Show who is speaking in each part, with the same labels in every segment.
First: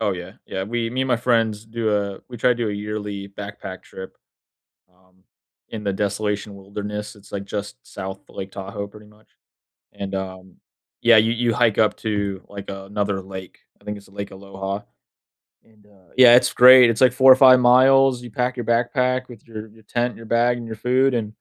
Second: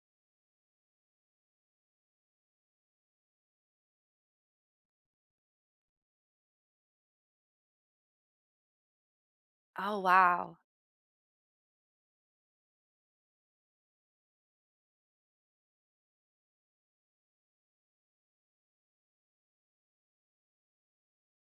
Speaker 1: Oh, yeah. Yeah, we me and my friends do a we try to do a yearly backpack trip, um, in the desolation wilderness. It's, like, just South Lake Tahoe, pretty much.
Speaker 2: Oh,
Speaker 1: And, um
Speaker 2: wow.
Speaker 1: yeah, you you hike up to, like, another lake. I think it's the Lake Aloha; and, uh, yeah, it's great, it's like 4 or 5 miles, you pack your backpack with your your tent, your bag, and your food, and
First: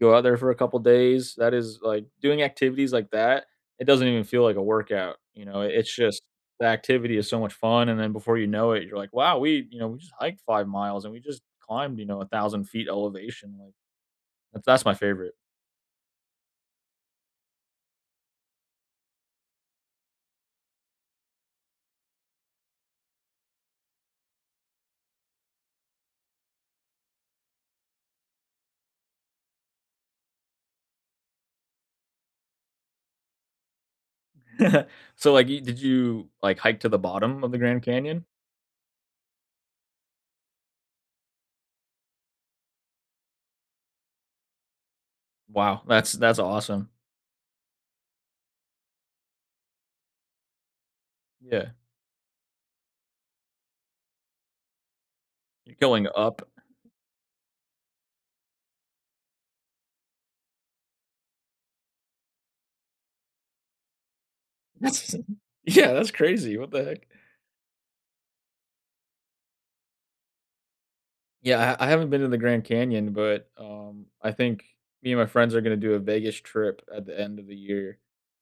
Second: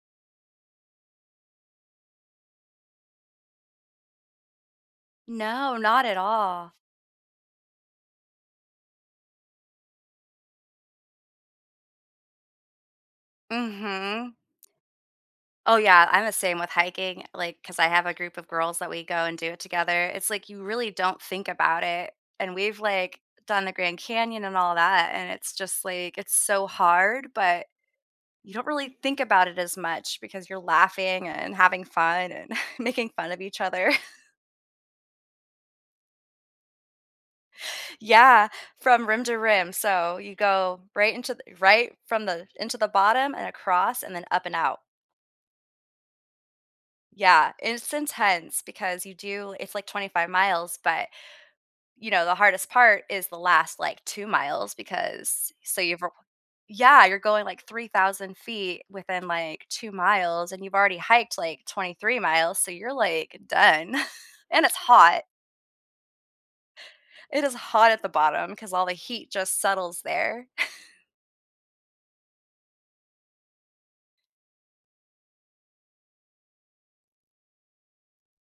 Speaker 1: go out there for a couple days. That is, like doing activities like that, it doesn't even feel like a workout, you know?
Speaker 2: No,
Speaker 1: It's
Speaker 2: not at
Speaker 1: just, the
Speaker 2: all.
Speaker 1: activity is so much fun, and then before you know it, you're like, "Wow, we you know, we just hiked 5 miles and we just climbed, you know, 1000' elevation, like
Speaker 2: Mhm.
Speaker 1: th that's my favorite.
Speaker 2: Oh, yeah, I'm the same with hiking, like, 'cause I have a group of girls that we go and do it together. It's, like, you really don't think about it, and we've, like, done the Grand Canyon and all that, and it's just, like, it's so hard, but you don't really think about it as much because you're laughing and having fun and making fun of each other.
Speaker 1: So, like, you did you, like, hike to the bottom of the Grand Canyon?
Speaker 2: Yeah. From rim to rim, so you go right into th right from the into the bottom and across and then up and out.
Speaker 1: Wow. That's that's awesome.
Speaker 2: Yeah, it's intense because you do it's, like, 25 miles, but,
Speaker 1: Yeah.
Speaker 2: you know, the hardest part is the last, like, 2 miles because
Speaker 1: You're
Speaker 2: so you've
Speaker 1: going
Speaker 2: r
Speaker 1: up
Speaker 2: yeah, you're going, like, 3,000' within, like, 2 miles, and you've already hiked, like, 23 miles, so you're, like, done, and it's
Speaker 1: That's
Speaker 2: hot.
Speaker 1: Yeah, that's crazy, what the heck?
Speaker 2: It is hot at the bottom, 'cause all the heat just settles there.
Speaker 1: Yeah, I I haven't been to the Grand Canyon, but, um, I think me and my friends are gonna do a Vegas trip at the end of the year,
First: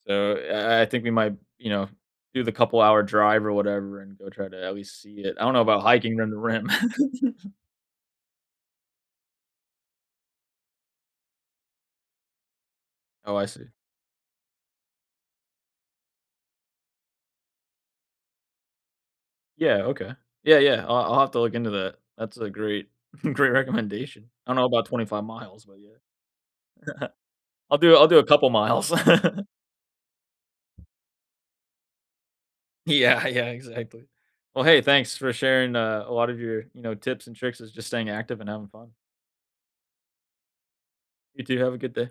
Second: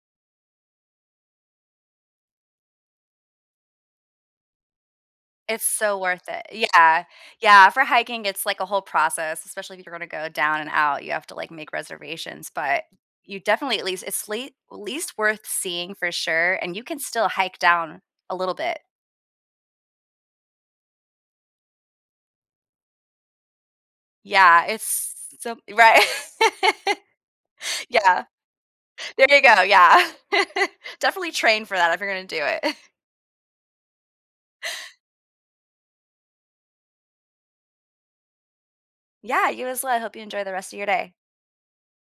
Speaker 1: so I I think we might, you know, do the couple hour drive or whatever and go try to at least see it. I don't know
Speaker 2: It's
Speaker 1: about
Speaker 2: so
Speaker 1: hiking
Speaker 2: worth
Speaker 1: around the
Speaker 2: it,
Speaker 1: rim.
Speaker 2: yeah. Yeah, for hiking, it's, like, a whole process, especially if you're gonna go down and out, you have to, like, make reservations, but
Speaker 1: Oh,
Speaker 2: you
Speaker 1: I see.
Speaker 2: definitely, at least it's late least worth seeing for sure, and you can still hike down a little bit.
Speaker 1: Yeah, okay. Yeah, yeah. I'll I'll have to look into that. That's a great great recommendation. I don't
Speaker 2: Yeah.
Speaker 1: know about twenty
Speaker 2: It's
Speaker 1: five
Speaker 2: so
Speaker 1: miles, but yeah.
Speaker 2: right.
Speaker 1: I'll do I'll do
Speaker 2: Yeah.
Speaker 1: a couple miles.
Speaker 2: There you go, yeah. Definitely train for that if you're gonna do it.
Speaker 1: Yeah, yeah, exactly. Well, hey, thanks for sharing a a lot of your, you know, tips and tricks is just staying active and having fun.
Speaker 2: Yeah, you as well. I hope you enjoy the rest of your day.
Speaker 1: You too, have a good day.